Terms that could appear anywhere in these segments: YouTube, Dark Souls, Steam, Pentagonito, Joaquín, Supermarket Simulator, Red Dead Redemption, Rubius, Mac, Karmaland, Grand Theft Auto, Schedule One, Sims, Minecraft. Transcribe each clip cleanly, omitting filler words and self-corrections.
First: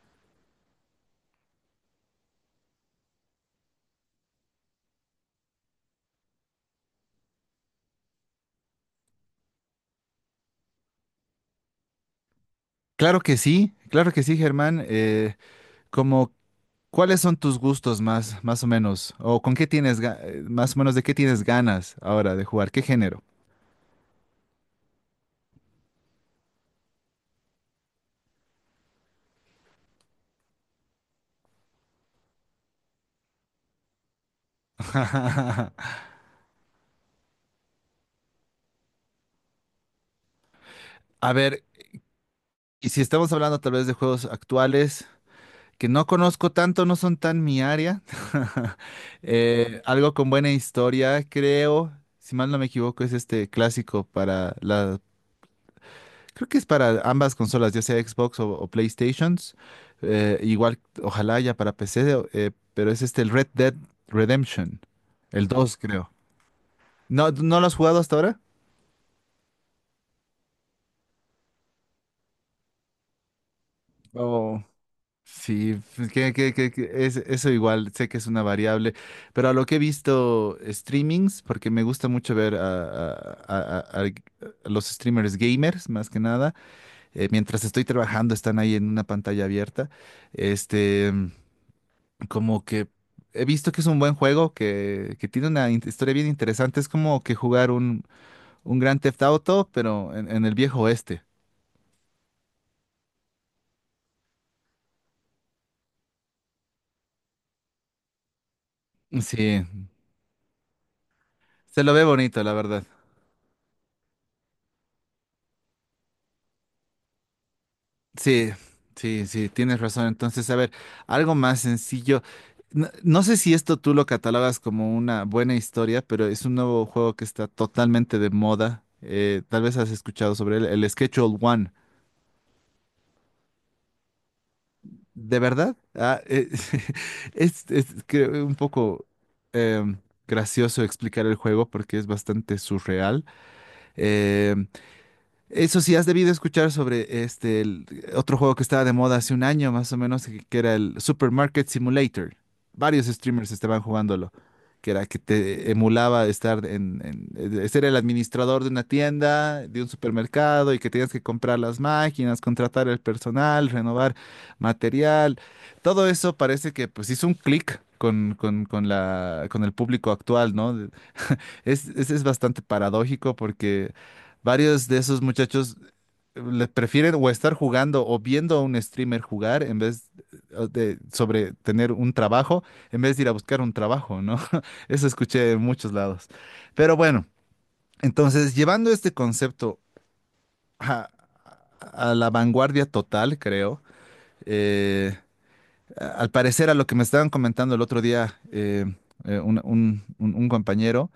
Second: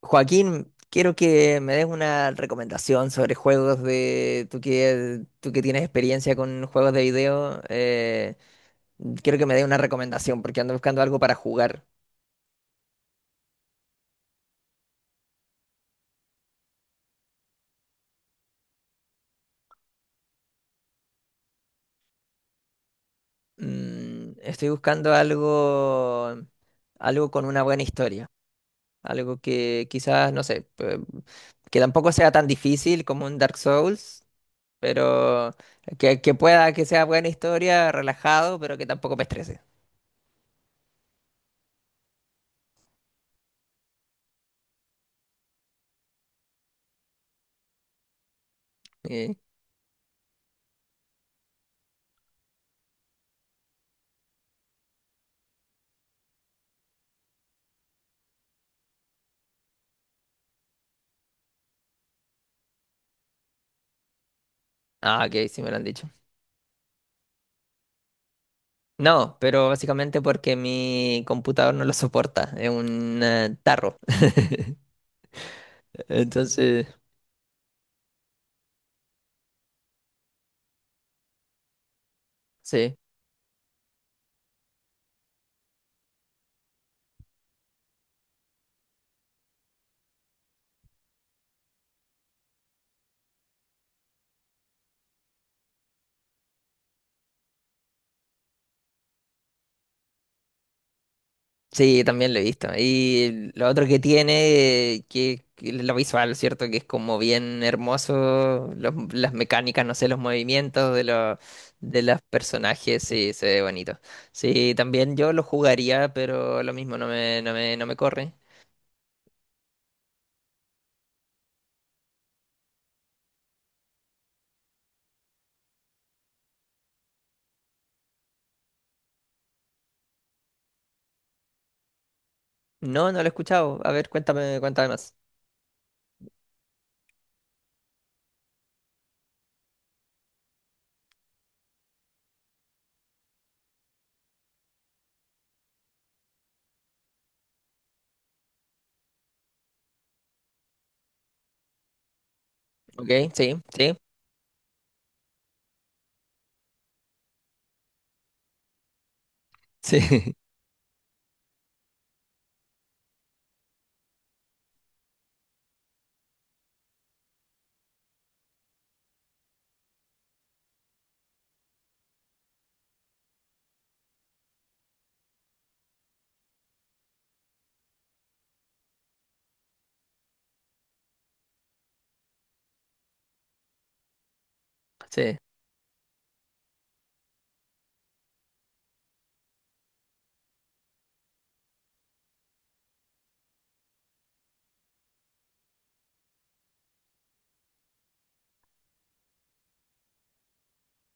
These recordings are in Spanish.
Joaquín, quiero que me des una recomendación sobre juegos de... Tú que tienes experiencia con juegos de video, quiero que me des una recomendación porque ando buscando algo para jugar. Claro que sí, Germán. Como, ¿Cuáles son tus gustos más o menos? ¿O con qué tienes, más o menos de qué tienes ganas ahora de jugar? ¿Qué género? Estoy buscando algo, algo con una buena historia, algo que quizás, no sé, que tampoco sea tan difícil como un Dark Souls, pero que pueda que sea buena historia, relajado, pero que tampoco me estrese. A ver, y si estamos hablando tal vez de juegos actuales que no conozco tanto, no son tan mi área. Eh, Algo con buena historia, creo. Si mal no me equivoco, es este clásico para la. Creo que es para ambas consolas, ya sea Xbox o PlayStations. Igual, ojalá ya para PC, pero es este el Red Dead Redemption. Ah, ok, El sí me lo 2, han dicho. creo. ¿No, no lo has jugado hasta ahora? No, pero básicamente porque mi computador no lo soporta, es un tarro. Oh, sí, pues, Entonces, que es, eso igual, sé que es una variable, pero a lo que he visto streamings, porque me gusta mucho ver sí, a- a- a- a los streamers gamers, más que nada, mientras estoy trabajando, están ahí en una pantalla abierta, este, como que he visto que es un buen juego, que tiene una historia bien interesante. Es como que jugar un Grand Theft Auto, pero en el viejo oeste. sí, también lo he visto. Y lo otro que tiene, que lo visual, ¿cierto? Que es como bien hermoso, las Sí, mecánicas, no sé, los movimientos se lo de ve los bonito, la verdad. personajes, sí, se ve bonito. Sí, también yo lo jugaría, pero lo mismo, no me corre. Sí, sí, sí, tienes razón. Entonces, a ver, algo más sencillo. No, no sé si esto tú lo catalogas como una buena historia, pero es un nuevo juego que está totalmente de moda. Tal vez has escuchado sobre él, el Schedule One. No, no lo he escuchado. A ver, cuéntame más. ¿De verdad? Ah, es creo, un poco em, gracioso explicar el juego porque es bastante surreal. Em, Eso sí, has debido escuchar sobre el otro juego que estaba de moda hace un año más o menos, que era el Supermarket Simulator. Varios Ok, streamers sí, estaban sí, jugándolo, que era que te emulaba estar ser el administrador de una tienda, de un sí. supermercado, y que tenías que comprar las máquinas, contratar el personal, renovar material. Todo eso parece que pues hizo un clic con el público actual, ¿no? Es bastante paradójico porque varios de esos muchachos le prefieren o estar jugando o viendo a un streamer jugar en vez de sobre tener un trabajo, en vez de ir a buscar un trabajo, ¿no? Eso Sí. escuché en muchos lados. Pero bueno, entonces llevando este concepto a, a la vanguardia total, creo, eh, al parecer a lo que me estaban comentando el otro día un compañero,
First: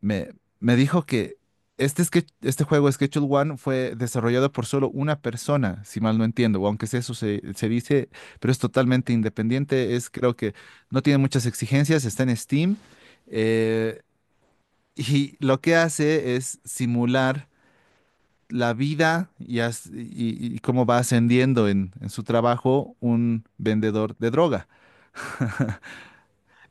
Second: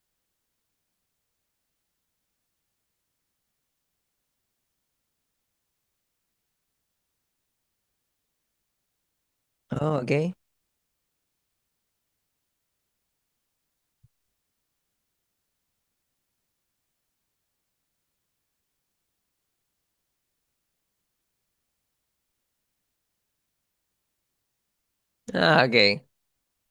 me, me dijo que este juego Schedule One fue desarrollado por solo una persona, si mal no entiendo, o aunque sea eso se dice, pero es totalmente independiente, Oh, es ok. creo que no tiene muchas exigencias, está en Steam, eh, y lo que hace es simular la vida y cómo va ascendiendo en su trabajo un vendedor de droga. Ah, ok.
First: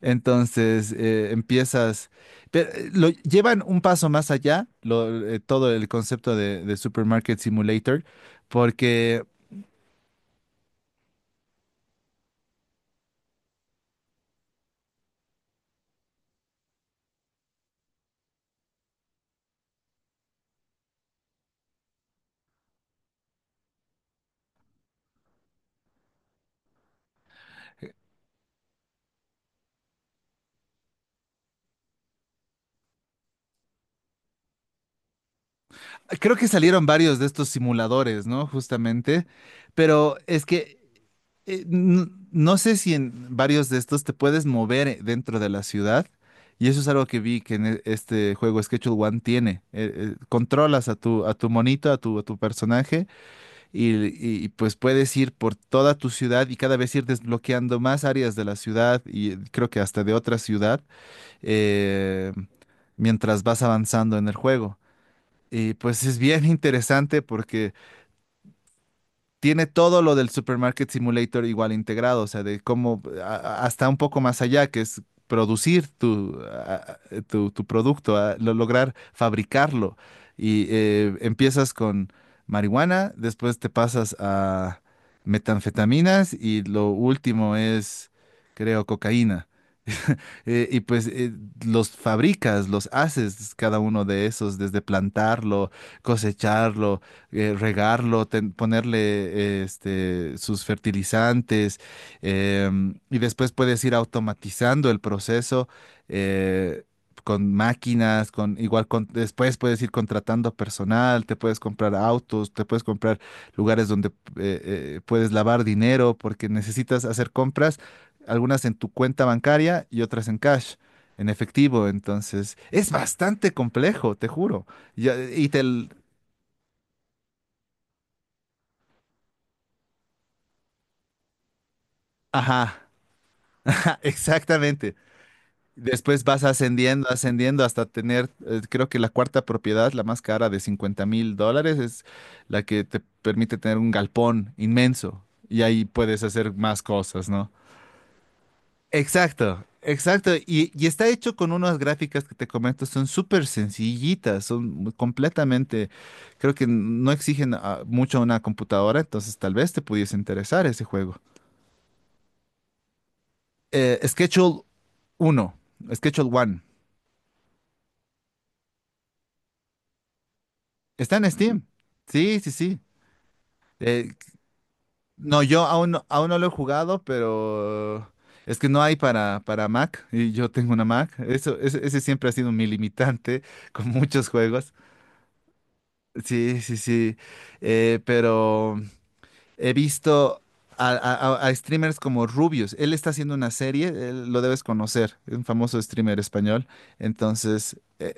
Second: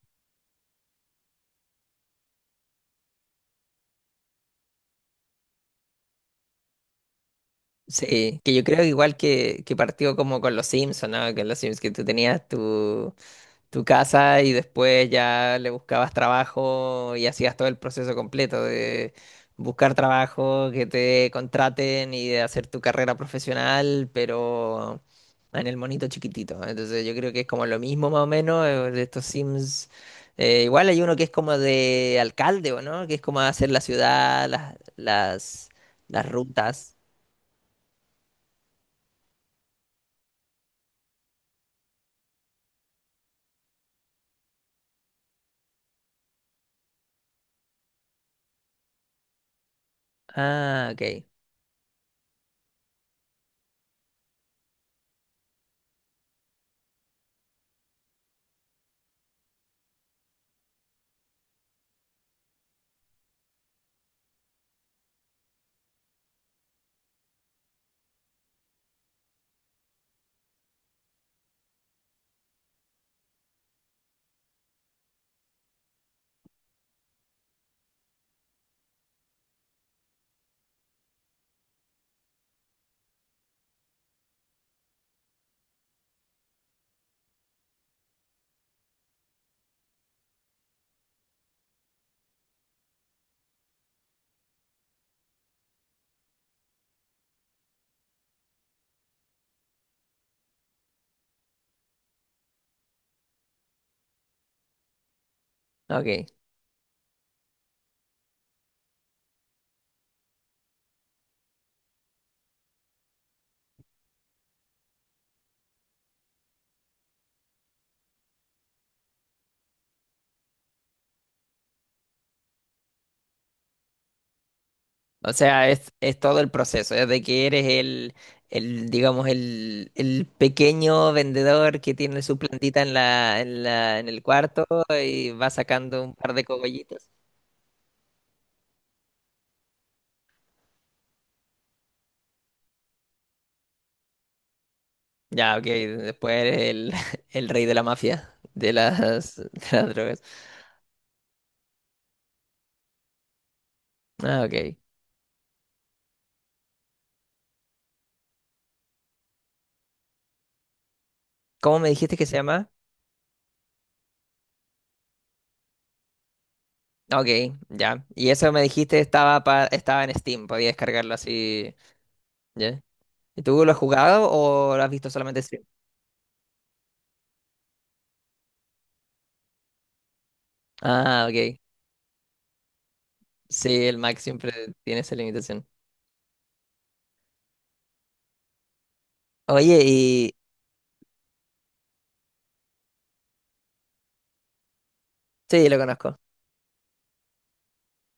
Entonces empiezas, pero lo llevan un paso más allá, todo el concepto de Supermarket Simulator, Sí, que yo creo que igual porque que, que partió como con los Sims, ¿o no? Con los Sims que tú tenías tu, tu casa y después ya le buscabas trabajo y hacías todo el proceso completo de buscar trabajo, que te contraten y de hacer tu carrera profesional, pero en el monito chiquitito. Entonces yo creo que es como lo mismo más o menos de estos Sims. Igual hay uno que es como de alcalde, ¿o no? Que es como hacer la ciudad, las creo que salieron rutas. varios de estos simuladores, ¿no? Justamente, pero es que no sé si en varios de estos te puedes mover dentro de la ciudad, y eso es algo que vi que en este juego Schedule One tiene. Controlas Ah, a tu monito, a tu personaje pues puedes ir por toda tu ciudad y cada vez ir desbloqueando más áreas de la ciudad y creo que hasta de otra ciudad eh, mientras vas avanzando en el juego. Y pues es bien interesante porque tiene todo lo del Supermarket Simulator igual integrado, o sea, de cómo hasta un poco más allá, que es producir tu producto, lograr fabricarlo. Y empiezas con marihuana, después te pasas a metanfetaminas y lo último es, creo, cocaína y pues los fabricas, los haces cada uno de esos, desde plantarlo, cosecharlo, regarlo, ponerle sus fertilizantes, y después puedes ir automatizando el proceso. ok. eh, con máquinas, con igual con después puedes ir contratando personal, te puedes comprar autos, te puedes comprar lugares donde puedes lavar dinero porque necesitas hacer compras algunas en tu cuenta bancaria y otras en cash, en efectivo. Entonces, es bastante complejo, te juro. Ya- O Y, te... sea, l- es todo el proceso, desde que eres el digamos, el pequeño vendedor que tiene su plantita Ajá, en en el cuarto exactamente. y va sacando un Después par de vas ascendiendo, cogollitos. ascendiendo hasta tener, creo que la cuarta propiedad, la más cara de $50.000, es la que te permite tener un galpón inmenso. Ya, Y ok, ahí puedes después hacer eres más el, cosas, el ¿no? rey de la mafia, de Exacto, las drogas. exacto. Y está hecho con unas gráficas que te comento, son súper Ah, sencillitas, son ok. Completamente, creo que no exigen mucho a una computadora, entonces tal vez te pudiese interesar ese juego. ¿Cómo me dijiste que se llama? Schedule 1, Schedule 1, Ah, ok, ya. Y eso me dijiste estaba, estaba en Steam, podía descargarlo está en Steam. así, Sí, sí, ¿ya? sí. ¿Y tú lo has Eh, jugado o lo has visto solamente no, en yo stream? aún, aún no lo he jugado, pero es que no hay para Mac y yo tengo una Mac. Ah, ok. Eso, ese siempre ha sido mi limitante Sí, con el Mac muchos siempre juegos. tiene esa limitación. Sí, sí, sí. Pero he Oye, y... visto a streamers como Rubius. Él está haciendo una serie, él lo debes conocer, es un Sí, lo famoso conozco. streamer español. Entonces,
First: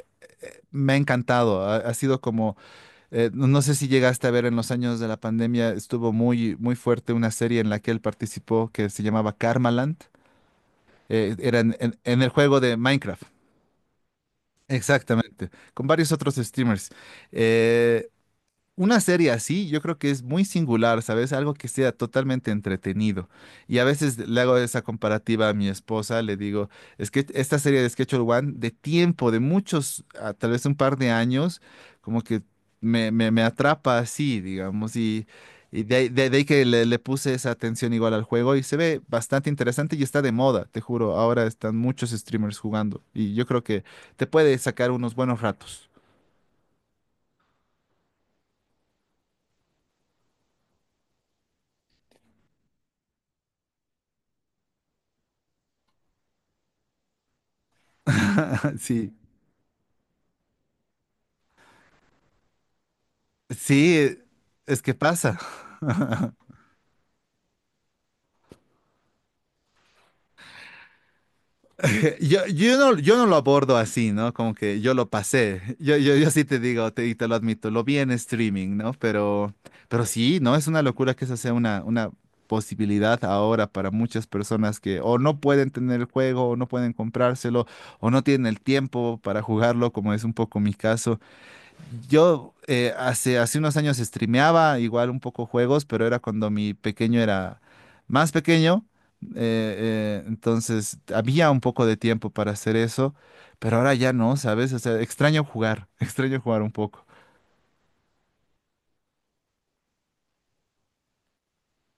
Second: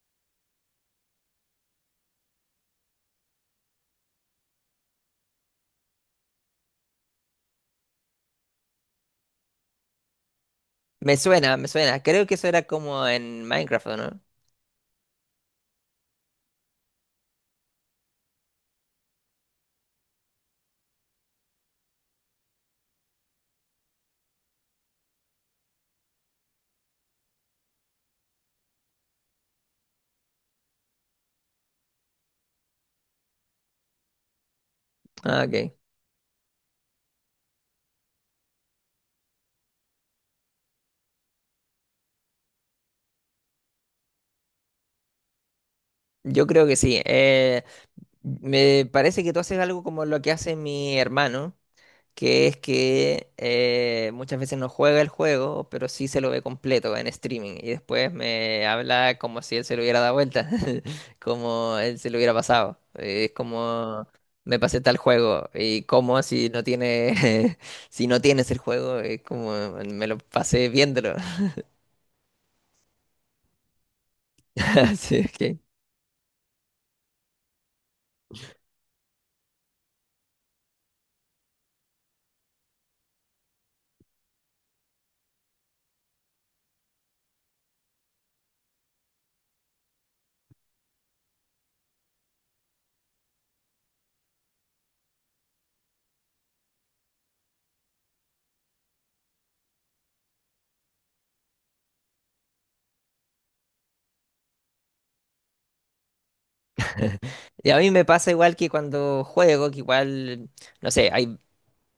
me ha encantado. Ha sido como, no sé si llegaste a ver en los años de la pandemia, estuvo muy, muy fuerte una serie en la que él participó que se llamaba Karmaland. Me suena, Era me suena. en Creo el que eso juego era de como Minecraft. en Minecraft, ¿o no? Exactamente, con varios otros streamers. eh, Una serie así, yo creo que es muy singular, ¿sabes? Algo que sea totalmente entretenido. Y a veces le hago esa comparativa a mi esposa, le digo, es que esta serie de Schedule One, de tiempo, de muchos, tal vez un par de años, como que me atrapa así, digamos, Ah, ok. y de ahí que le puse esa atención igual al juego y se ve bastante interesante y está de moda, te juro, ahora están muchos streamers jugando y yo creo que te puede sacar unos buenos ratos. Yo creo que sí. Me parece que tú haces algo como lo que hace mi hermano, que es que muchas veces no juega el juego, pero sí se lo ve completo en streaming y después me Sí. habla como si él se lo hubiera dado vuelta, como él se lo hubiera pasado. Es como Sí, me pasé es que tal pasa. juego y como si no tiene si no tienes el juego, es como me lo pasé viéndolo. Yo no lo abordo así, ¿no? Como que yo lo Así es que pasé. Yo sí te digo, y te lo admito, lo vi en streaming, ¿no? Pero sí, ¿no? Es una locura que esa sea una posibilidad ahora para muchas personas que o no pueden tener el juego, o no pueden comprárselo, o no tienen el tiempo para jugarlo, como es un poco mi caso. Yo hace unos años streameaba igual un poco juegos, pero era cuando mi pequeño era más pequeño. Entonces había un poco de tiempo para hacer eso, pero ahora ya no, ¿sabes? O sea, extraño jugar, extraño jugar un poco. y a mí me pasa igual que cuando juego, que igual, no sé, hay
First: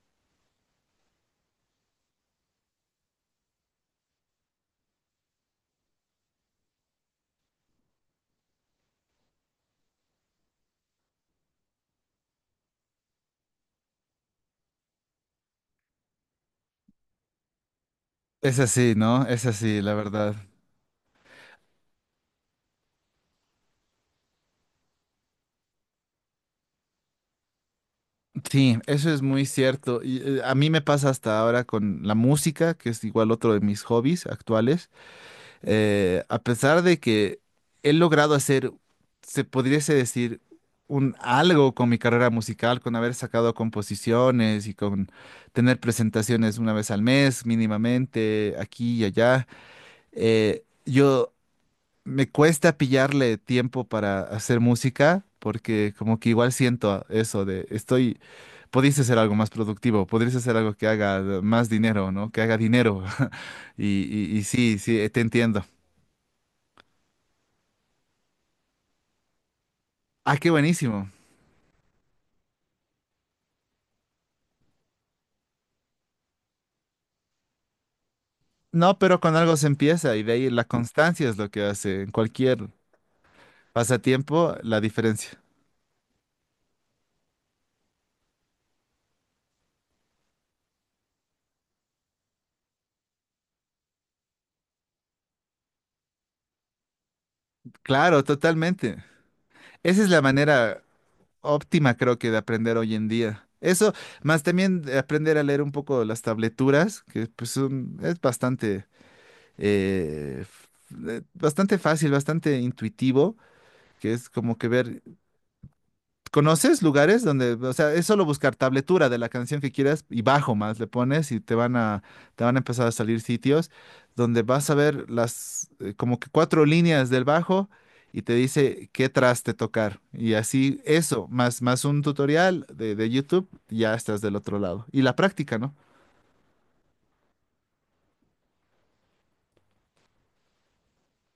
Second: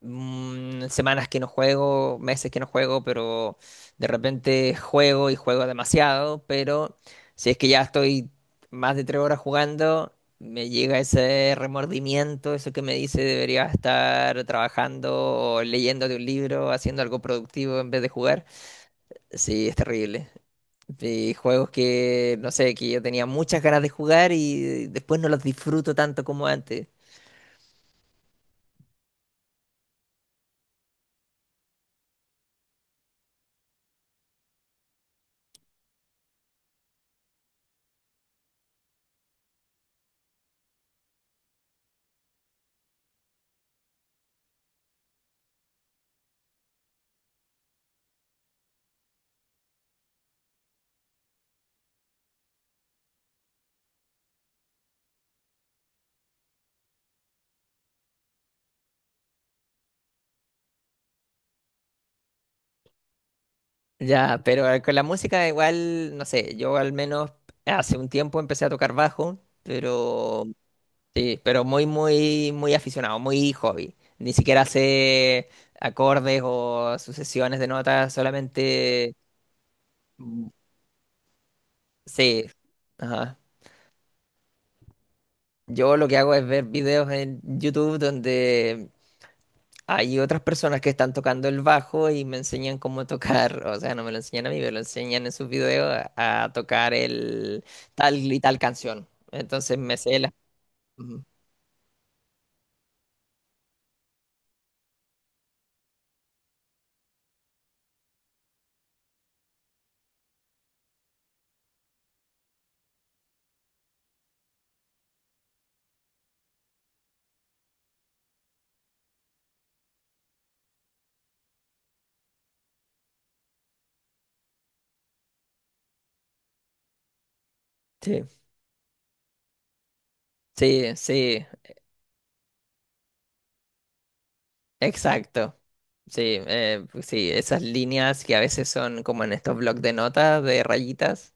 semanas que no juego, meses que no juego, pero de repente juego y juego demasiado, pero si es que ya estoy más de 3 horas jugando, me llega ese remordimiento, eso que me dice debería estar trabajando o leyendo de un libro, haciendo algo productivo en vez de jugar. Es así, ¿no? Es Sí, es así, la terrible. verdad. Y juegos que, no sé, que yo tenía muchas ganas de jugar y después no los disfruto tanto como antes. Sí, eso es muy cierto. Y, a mí me pasa hasta ahora con la música, que es igual otro de mis hobbies actuales. A pesar de que he logrado hacer, se pudiese decir, un algo con mi carrera musical, con haber sacado composiciones y con tener presentaciones una vez al mes mínimamente, aquí y allá, yo me cuesta pillarle tiempo para hacer música porque como que igual siento eso de estoy... Podrías hacer algo más productivo, podrías hacer algo que haga más dinero, ¿no? Que haga dinero. Y, y Ya, y pero sí, con la sí, te música entiendo. igual, no sé, yo al menos hace un tiempo empecé a tocar bajo, Ah, pero qué buenísimo. sí, pero muy aficionado, muy hobby. Ni siquiera sé acordes o sucesiones de notas, No, solamente pero con algo se empieza y de mm, ahí la constancia es lo que hace en sí. cualquier Ajá. pasatiempo la diferencia. Yo lo que hago es ver videos en YouTube donde hay otras personas que están tocando el bajo y me enseñan cómo tocar, o sea, no me lo enseñan a mí, me lo enseñan en sus videos a tocar el tal Claro, y tal totalmente. canción. Entonces me Esa es sé la la... manera Ujú. óptima, creo que, de aprender hoy en día. Eso, más también de aprender a leer un poco las tableturas, que pues es bastante, eh, f- bastante fácil, bastante intuitivo, que es como que ver. ¿Conoces lugares donde, o sea, es solo buscar tabletura de la canción que quieras y bajo más le pones y te van a empezar a salir sitios donde vas a ver las, como que cuatro líneas del bajo y Sí, te dice qué traste tocar. Y así sí, eso, sí, más un tutorial de YouTube, ya estás del otro lado. Y la exacto. práctica, ¿no? Sí, pues sí, esas líneas que a veces son como en estos blocs de notas, de rayitas,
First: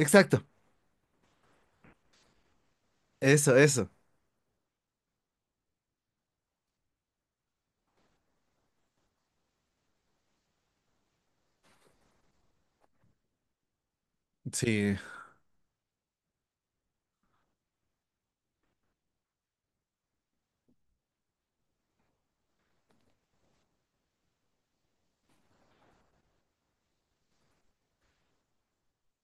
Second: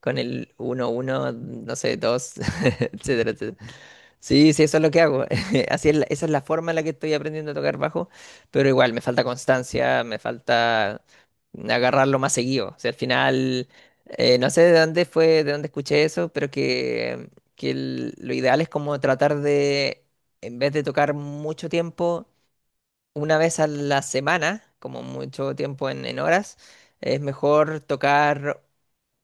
con el uno uno, no sé, 2, etcétera, eso, etcétera. eso. Sí, sí, eso es lo que hago. Así es esa es la forma en la que estoy aprendiendo a tocar bajo, pero igual me falta constancia, me falta agarrarlo más seguido. O sea, al final, no sé de Sí, dónde fue, de dónde escuché eso, pero que lo ideal es como tratar de, en vez de tocar mucho tiempo, una vez a la semana, como mucho tiempo en horas, es mejor tocar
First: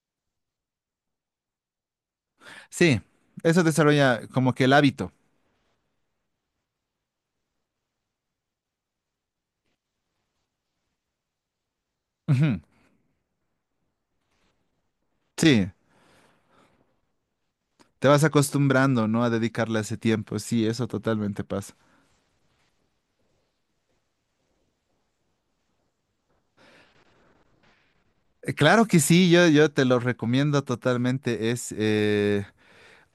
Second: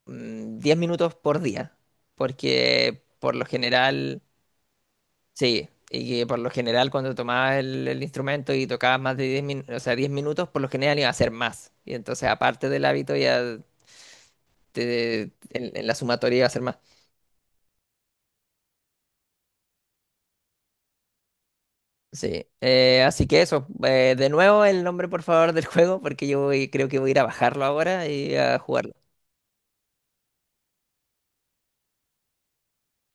10 minutos por día, sí, porque por lo eso general... desarrolla como que el hábito. Sí, y que por lo general cuando tomabas el instrumento y tocabas más de 10 minutos, o sea, 10 minutos, por lo general iba a ser más. Y entonces, Ujú. aparte del hábito, te- Sí, en la sumatoria iba a ser más. te vas acostumbrando, ¿no? A dedicarle ese tiempo. Sí, eso totalmente pasa. Sí, así que eso, de nuevo el nombre por favor del juego, porque creo que voy a ir a bajarlo ahora y a Claro jugarlo. que sí, yo te lo recomiendo totalmente. Es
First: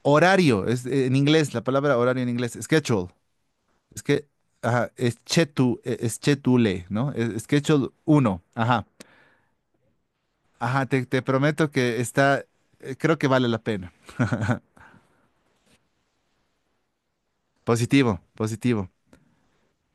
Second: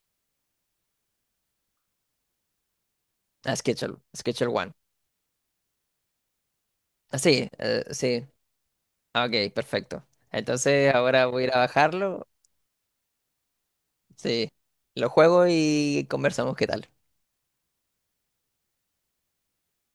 horario, es en inglés, la palabra horario en inglés, schedule. A Schedule, Es que, Schedule One. ajá, es chetule, ¿no? Ah, sí, Schedule sí, 1. Ajá. ah, ok, perfecto. Ajá, Entonces te ahora voy a ir a prometo que bajarlo, está, creo que vale la pena. sí, lo juego y conversamos qué tal. Positivo, positivo.